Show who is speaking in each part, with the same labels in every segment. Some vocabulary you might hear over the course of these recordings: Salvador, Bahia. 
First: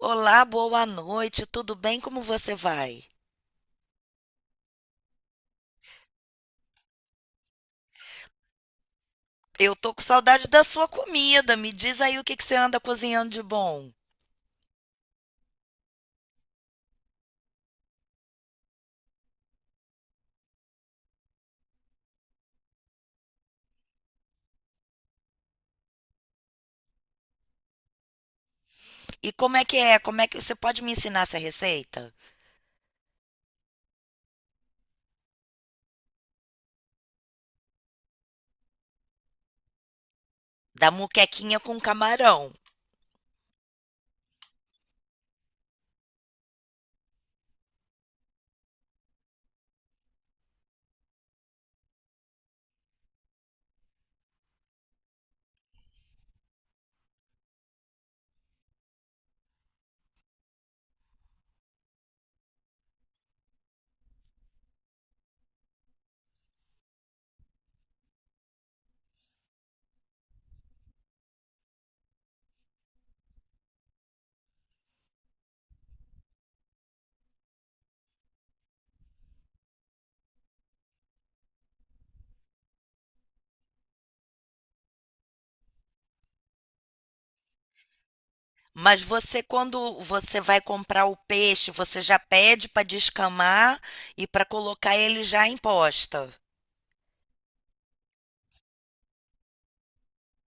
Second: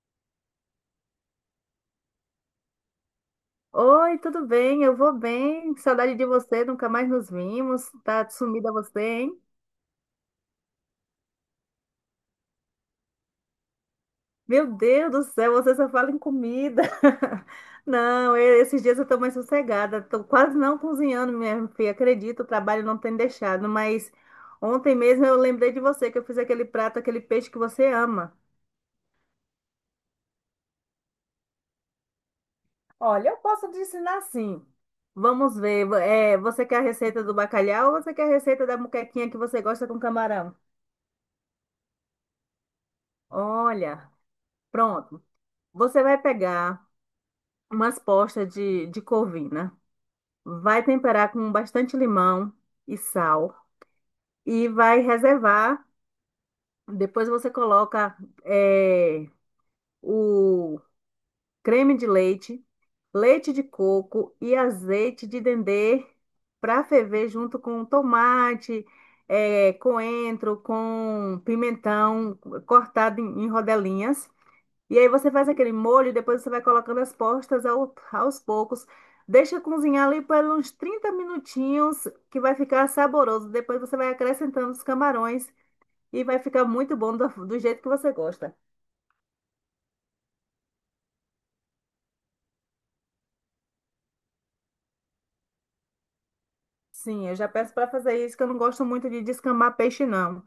Speaker 1: Olá, boa noite, tudo bem? Como você vai?
Speaker 2: Oi, tudo bem? Eu vou bem. Saudade de você, nunca mais nos vimos. Tá sumida você, hein?
Speaker 1: Eu tô com saudade da sua comida. Me diz aí o que que você anda cozinhando de bom.
Speaker 2: Meu Deus do céu, você só fala em comida. Não, esses dias eu tô mais sossegada. Tô quase não cozinhando, minha filha. Acredito, o trabalho não tem deixado. Mas ontem mesmo eu lembrei de você, que eu fiz aquele prato, aquele peixe que você ama.
Speaker 1: E como é que é? Como é que você pode me ensinar essa receita?
Speaker 2: Olha, eu posso te ensinar sim. Vamos ver. É, você quer a receita do bacalhau ou você quer a receita da muquequinha que você gosta com camarão?
Speaker 1: Da muquequinha com camarão.
Speaker 2: Olha, pronto. Você vai pegar umas postas de corvina, vai temperar com bastante limão e sal e vai reservar. Depois você coloca eh, o creme de leite, leite de coco e azeite de dendê para ferver junto com tomate, coentro, com pimentão cortado em rodelinhas. E aí você faz aquele molho, depois você vai colocando as postas aos poucos. Deixa cozinhar ali por uns 30 minutinhos, que vai ficar saboroso. Depois você vai acrescentando os camarões e vai ficar muito bom do jeito que você gosta.
Speaker 1: Mas você, quando você vai comprar o peixe, você já pede para descamar e para colocar ele já em posta.
Speaker 2: Sim, eu já peço para fazer isso, que eu não gosto muito de descamar peixe, não.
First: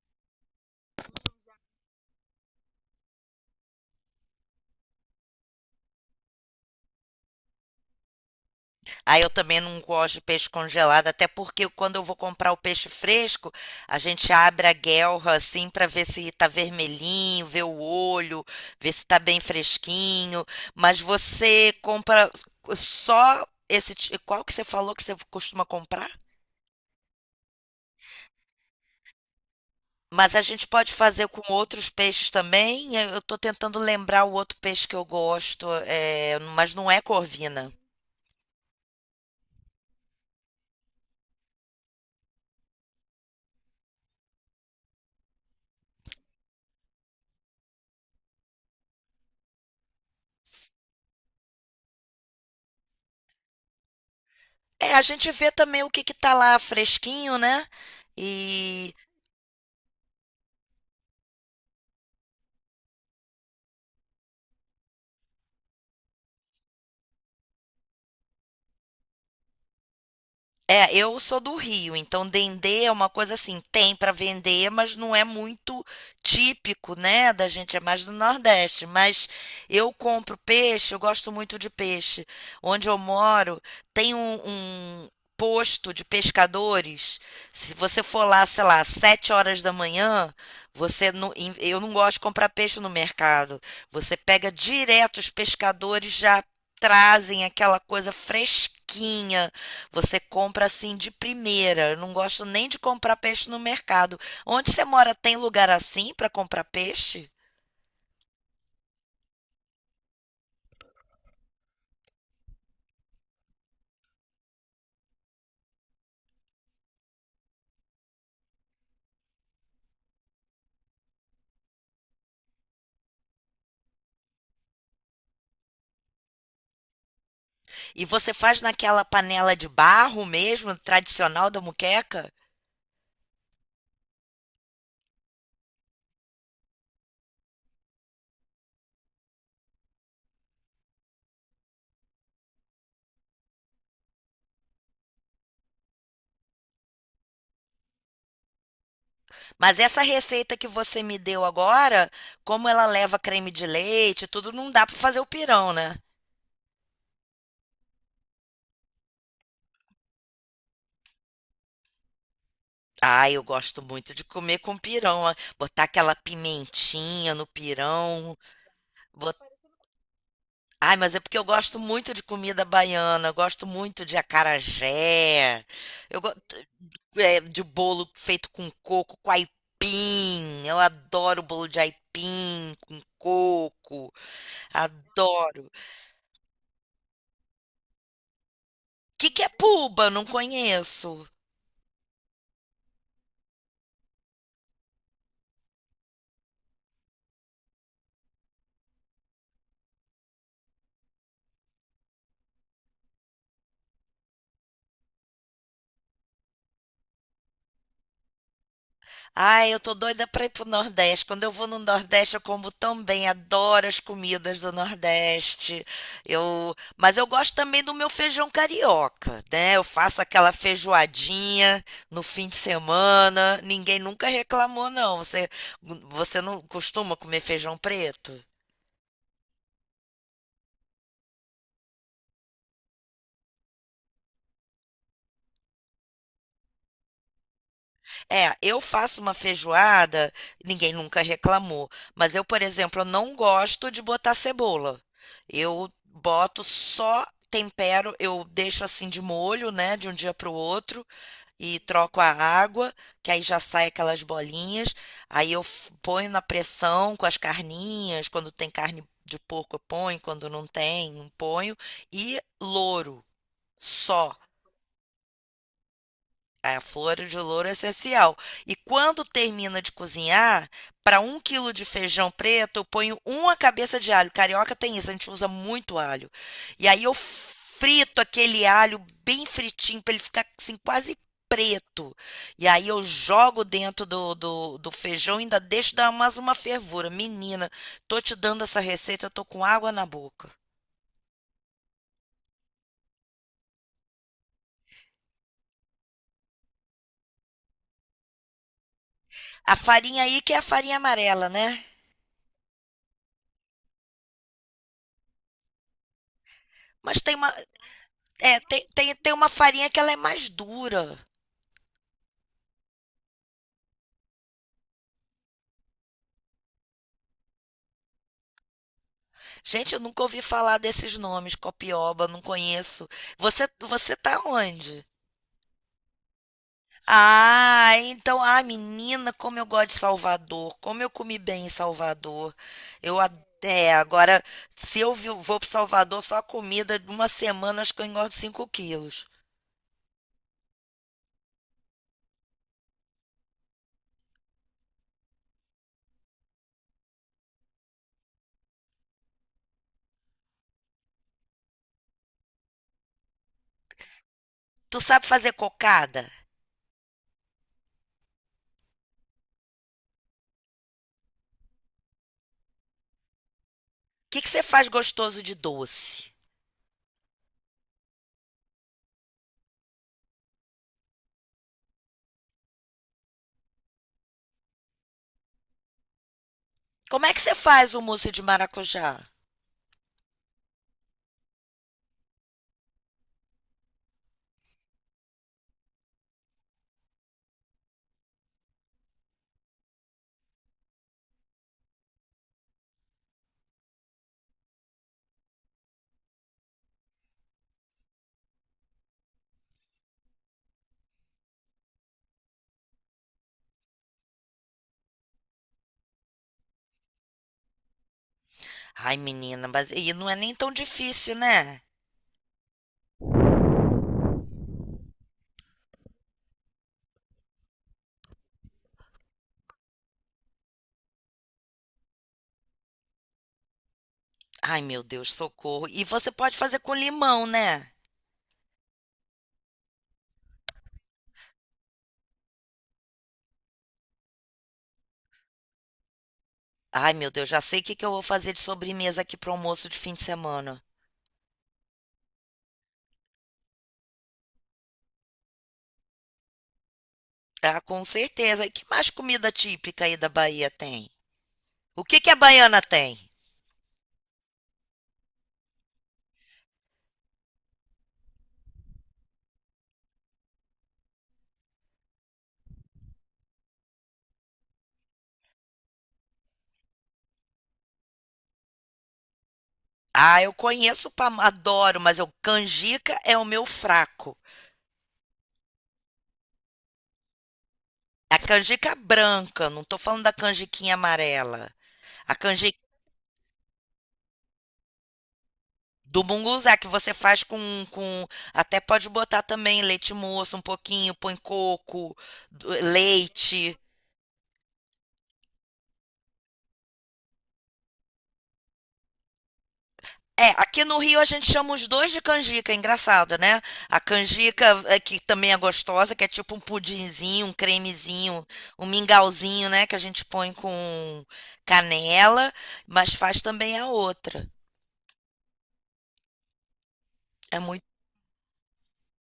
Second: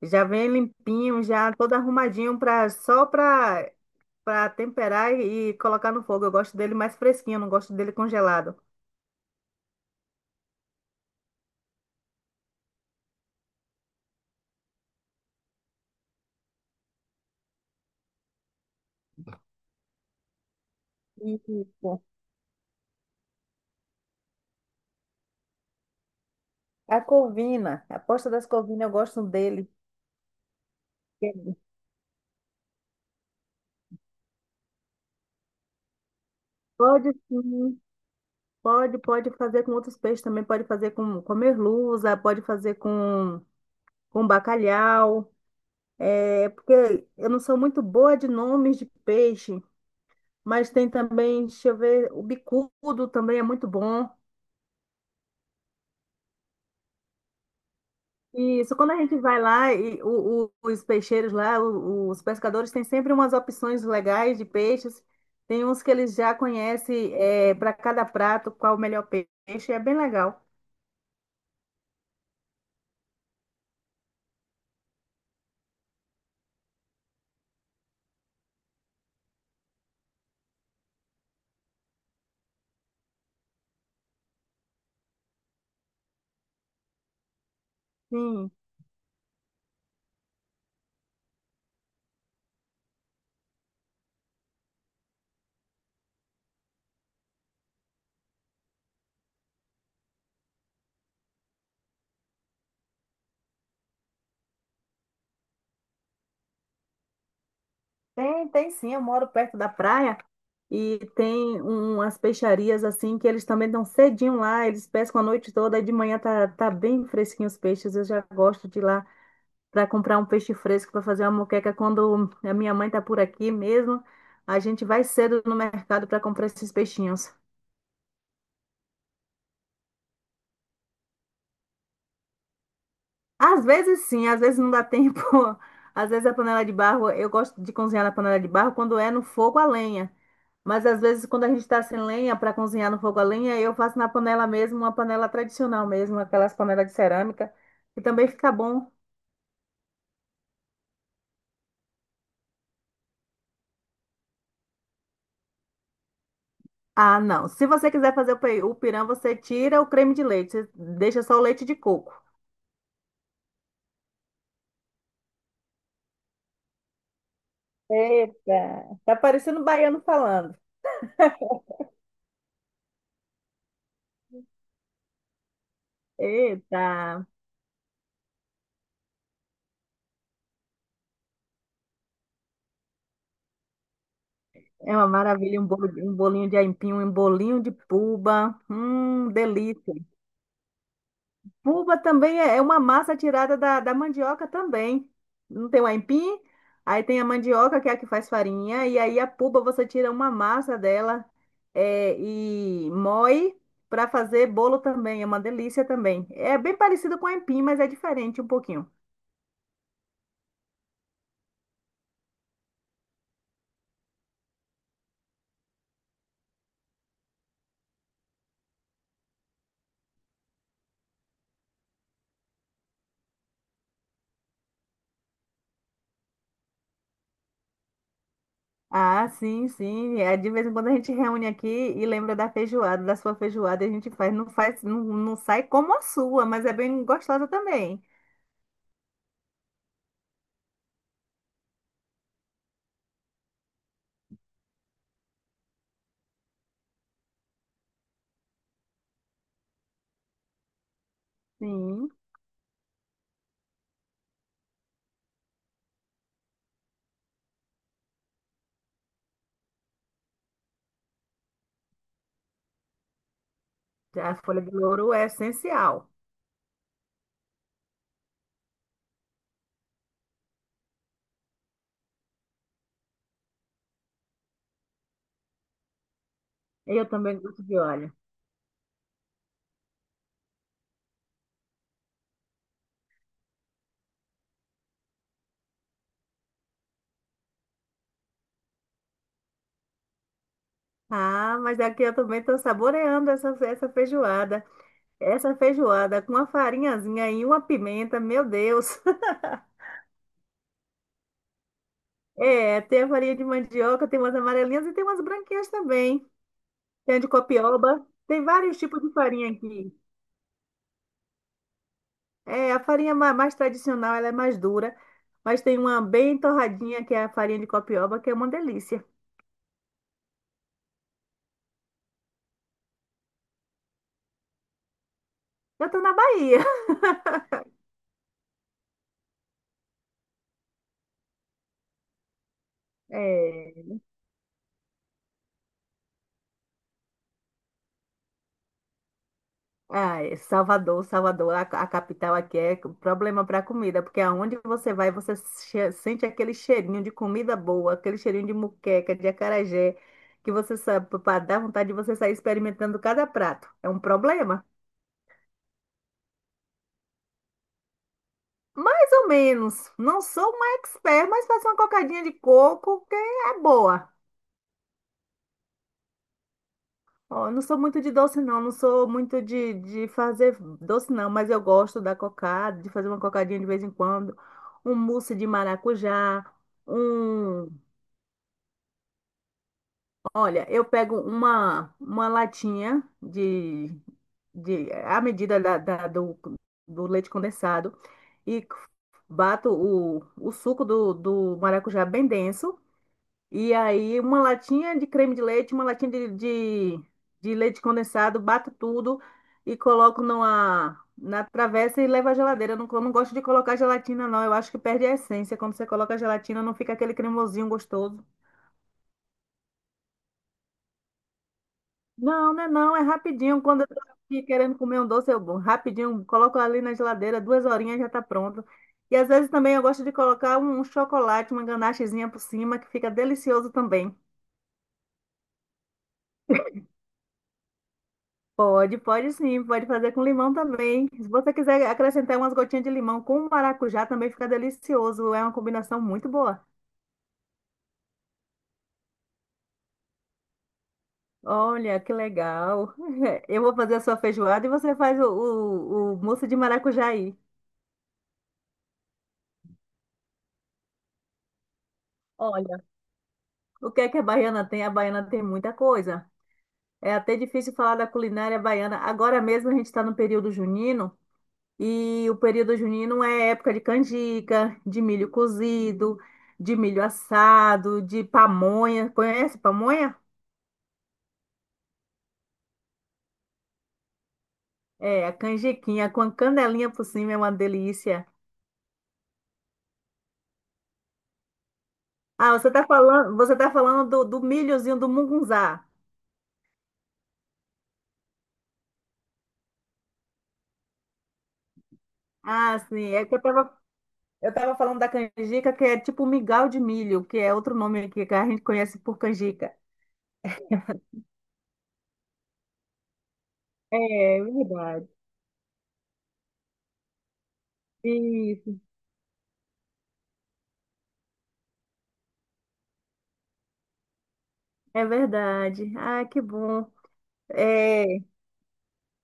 Speaker 2: Já vem limpinho, já todo arrumadinho para só para para temperar e colocar no fogo. Eu gosto dele mais fresquinho, eu não gosto dele congelado.
Speaker 1: Aí eu também não gosto de peixe congelado, até porque quando eu vou comprar o peixe fresco, a gente abre a guelra assim para ver se tá vermelhinho, ver o olho, ver se tá bem fresquinho. Mas você
Speaker 2: Isso.
Speaker 1: compra só esse, qual que você falou que você costuma comprar?
Speaker 2: A corvina, a posta das corvinas, eu gosto dele.
Speaker 1: Mas a gente pode fazer com outros peixes também. Eu estou tentando lembrar o outro peixe que eu gosto, é, mas não é
Speaker 2: Pode
Speaker 1: corvina.
Speaker 2: sim, pode, pode fazer com outros peixes também, pode fazer com merluza, pode fazer com bacalhau, é, porque eu não sou muito boa de nomes de peixe, mas tem também, deixa eu ver, o bicudo também é muito bom.
Speaker 1: É, a gente vê também o que que tá lá fresquinho, né?
Speaker 2: Isso, quando
Speaker 1: E.
Speaker 2: a gente vai lá, e os peixeiros lá, os pescadores têm sempre umas opções legais de peixes, tem uns que eles já conhecem, é, para cada prato, qual o melhor peixe, é bem legal.
Speaker 1: É, eu sou do Rio, então dendê é uma coisa assim, tem para vender, mas não é muito típico, né, da gente, é mais do Nordeste. Mas eu compro peixe, eu gosto muito de peixe. Onde eu moro, tem um posto de pescadores. Se você for lá,
Speaker 2: Sim.
Speaker 1: sei lá, 7h da manhã, você não, em- eu não gosto de comprar peixe no mercado. Você pega direto, os pescadores já trazem aquela coisa fresquinha, você compra assim de primeira. Eu não gosto nem de comprar peixe no mercado. Onde você mora tem lugar assim para comprar peixe?
Speaker 2: Tem, tem sim, eu moro perto da praia e tem umas peixarias assim que eles também dão cedinho lá, eles pescam a noite toda e de manhã tá, tá bem fresquinho os peixes. Eu já gosto de ir lá para comprar um peixe fresco para fazer uma moqueca quando a minha mãe tá por aqui mesmo. A gente vai cedo no mercado para comprar esses peixinhos.
Speaker 1: E você faz naquela panela de barro mesmo, tradicional da muqueca?
Speaker 2: Às vezes sim, às vezes não dá tempo. Às vezes a panela de barro, eu gosto de cozinhar na panela de barro quando é no fogo a lenha. Mas às vezes, quando a gente está sem lenha para cozinhar no fogo a lenha, eu faço na panela mesmo, uma panela tradicional mesmo, aquelas panelas de cerâmica, que também fica bom.
Speaker 1: Mas essa receita que você me deu agora, como ela leva creme de leite, e tudo não dá para fazer o pirão, né?
Speaker 2: Ah, não. Se você quiser fazer o pirão, você tira o creme de leite, você deixa só o leite de coco.
Speaker 1: Ah, eu gosto muito de comer com pirão, ó, botar aquela pimentinha no pirão.
Speaker 2: Eita, tá parecendo um baiano falando.
Speaker 1: Ai, mas é porque eu gosto muito de comida baiana, eu gosto muito de acarajé, eu gosto
Speaker 2: Eita,
Speaker 1: de bolo feito com coco, com aipim. Eu adoro bolo de aipim com coco,
Speaker 2: é uma maravilha,
Speaker 1: adoro.
Speaker 2: um bolinho de aipim, um bolinho de puba.
Speaker 1: O que que é
Speaker 2: Delícia.
Speaker 1: puba? Eu não conheço.
Speaker 2: Puba também é uma massa tirada da mandioca também. Não tem o aipim? Aí tem a mandioca, que é a que faz farinha, e aí a puba você tira uma massa dela é, e moe para fazer bolo também. É uma delícia também. É bem parecido com o aipim, mas é diferente um pouquinho.
Speaker 1: Ai, eu tô doida pra ir pro Nordeste. Quando eu vou no Nordeste, eu como tão bem, adoro as comidas do Nordeste. Mas eu gosto também do meu feijão carioca, né? Eu faço aquela feijoadinha no fim de semana. Ninguém nunca reclamou, não. Você não costuma comer feijão preto?
Speaker 2: Ah, sim, sim. É, de vez em quando a gente reúne aqui e lembra da feijoada, da sua feijoada, e a gente faz, não, não sai como a sua, mas é bem gostosa também.
Speaker 1: É, eu faço uma feijoada, ninguém nunca reclamou. Mas eu, por exemplo, eu não gosto de botar cebola. Eu boto só tempero, eu deixo assim de molho, né, de um dia para o outro e
Speaker 2: Sim,
Speaker 1: troco a água, que aí já sai aquelas bolinhas. Aí eu ponho na pressão com as carninhas, quando tem carne de porco eu ponho, quando não tem, não ponho. E louro,
Speaker 2: a
Speaker 1: só.
Speaker 2: folha de louro é essencial.
Speaker 1: A flor de louro é essencial. E quando termina de cozinhar, para 1 quilo de feijão preto, eu ponho uma cabeça de alho. Carioca tem isso, a gente usa muito alho. E aí
Speaker 2: Eu
Speaker 1: eu
Speaker 2: também gosto de óleo.
Speaker 1: frito aquele alho bem fritinho, para ele ficar assim, quase preto. E aí eu jogo dentro do, do feijão e ainda deixo dar mais uma fervura. Menina, tô te dando essa receita, eu tô com água na boca.
Speaker 2: Ah, mas aqui eu também estou saboreando essa feijoada. Essa feijoada com uma farinhazinha e uma pimenta, meu Deus.
Speaker 1: A farinha aí que é a farinha amarela, né?
Speaker 2: É, tem a farinha de mandioca, tem umas amarelinhas e tem umas branquinhas também. Tem a
Speaker 1: Mas
Speaker 2: de
Speaker 1: tem uma.
Speaker 2: copioba, tem
Speaker 1: É,
Speaker 2: vários
Speaker 1: tem,
Speaker 2: tipos de
Speaker 1: tem, tem uma
Speaker 2: farinha
Speaker 1: farinha
Speaker 2: aqui.
Speaker 1: que ela é mais dura.
Speaker 2: É, mais tradicional, ela é mais dura, mas tem uma bem torradinha, que é a farinha de copioba, que é uma delícia.
Speaker 1: Gente, eu nunca ouvi falar desses nomes, copioba, não conheço. Você tá onde?
Speaker 2: Eu estou na Bahia.
Speaker 1: Ah, então, ah, menina, como eu gosto de Salvador, como eu comi bem em Salvador. Eu ad-
Speaker 2: É.
Speaker 1: É, agora, se vou pro Salvador, só a comida de uma semana, acho que eu engordo 5 quilos.
Speaker 2: Ah, é Salvador, Salvador, a capital aqui é um problema para comida, porque aonde você vai, você sente aquele cheirinho de comida boa, aquele cheirinho de muqueca, de acarajé, que você sabe, para dar vontade de você sair experimentando cada prato. É um problema.
Speaker 1: Tu sabe fazer cocada?
Speaker 2: Mais ou menos. Não sou uma expert, mas faço uma cocadinha de coco que é boa.
Speaker 1: O que que você faz gostoso de doce?
Speaker 2: Ó, eu não sou muito de doce, não. Não sou muito de fazer doce, não. Mas eu gosto da cocada, de fazer uma cocadinha de vez em quando. Um mousse de maracujá.
Speaker 1: Como é que você
Speaker 2: Um...
Speaker 1: faz o mousse de maracujá?
Speaker 2: Olha, eu pego uma latinha A medida do leite condensado. E bato o suco do maracujá bem denso. E aí, uma latinha de creme de leite, uma latinha de leite condensado, bato tudo e coloco numa, na travessa e levo à geladeira. Eu não gosto de colocar gelatina, não. Eu acho que perde a essência. Quando você coloca a gelatina, não fica aquele cremosinho gostoso.
Speaker 1: Ai, menina, mas e não é nem tão difícil, né?
Speaker 2: Não, né? Não, é rapidinho. Quando eu tô aqui querendo comer um doce, eu rapidinho coloco ali na geladeira, duas horinhas já tá pronto. E às vezes também eu gosto de colocar um chocolate, uma ganachezinha por cima, que fica delicioso também.
Speaker 1: Ai, meu Deus, socorro. E você pode fazer com limão, né?
Speaker 2: Pode, pode sim, pode fazer com limão também. Se você quiser acrescentar umas gotinhas de limão com maracujá, também fica delicioso. É uma combinação muito boa.
Speaker 1: Ai, meu Deus, já sei o que que eu vou fazer de sobremesa aqui pro almoço de fim de semana.
Speaker 2: Olha, que legal. Eu vou fazer a sua feijoada e você faz o mousse de maracujá aí.
Speaker 1: Ah, com certeza. E que mais comida típica aí da Bahia tem? O que que a baiana
Speaker 2: Olha,
Speaker 1: tem?
Speaker 2: o que é que a baiana tem? A baiana tem muita coisa. É até difícil falar da culinária baiana. Agora mesmo a gente está no período junino. E o período junino é época de canjica, de milho cozido, de milho assado, de pamonha. Conhece pamonha?
Speaker 1: Ah, eu conheço, adoro, mas eu, canjica é o meu fraco.
Speaker 2: É, a canjiquinha com a canelinha por cima é uma delícia.
Speaker 1: A canjica branca, não tô falando da canjiquinha amarela. A
Speaker 2: Ah, você
Speaker 1: canjiquinha
Speaker 2: está falando, você tá falando do milhozinho do mungunzá.
Speaker 1: do munguzá, que você faz com. Até pode botar também leite moço, um pouquinho, põe coco,
Speaker 2: Ah, sim, é que
Speaker 1: leite.
Speaker 2: eu tava falando da canjica, que é tipo migal de milho, que é outro nome aqui que a gente conhece por canjica.
Speaker 1: É, aqui no Rio a gente chama os dois de canjica, é engraçado, né? A
Speaker 2: É
Speaker 1: canjica, é,
Speaker 2: verdade.
Speaker 1: que também é gostosa, que é tipo um pudinzinho, um cremezinho,
Speaker 2: Isso,
Speaker 1: um mingauzinho, né? Que a gente põe com canela, mas faz também a outra.
Speaker 2: é verdade. Ah, que bom.
Speaker 1: É muito.
Speaker 2: É.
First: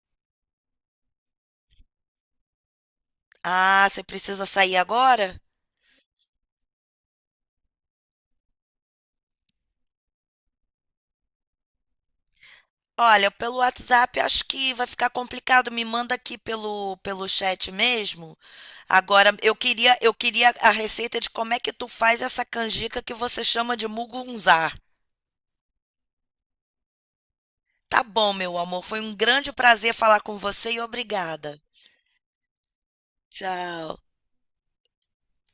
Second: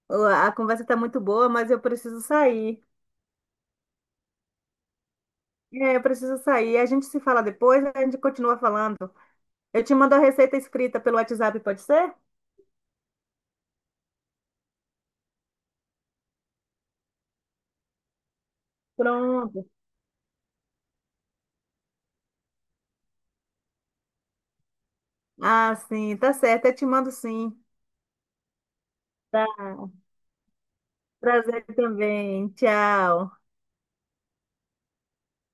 Speaker 2: A conversa está muito boa, mas eu preciso sair.
Speaker 1: Ah, você precisa sair agora?
Speaker 2: É, eu preciso sair. A gente se fala depois, a gente continua falando. Eu te mando a receita escrita pelo WhatsApp, pode ser?
Speaker 1: Olha, pelo WhatsApp eu acho que vai ficar complicado, me manda aqui pelo chat mesmo. Agora eu
Speaker 2: Pronto.
Speaker 1: queria eu queria a receita de como é que tu faz essa canjica que você chama de mugunzá.
Speaker 2: Ah, sim, tá certo. Eu te mando sim.
Speaker 1: Tá bom, meu amor, foi um
Speaker 2: Tá.
Speaker 1: grande prazer falar com você e obrigada.
Speaker 2: Prazer também. Tchau.
Speaker 1: Tchau.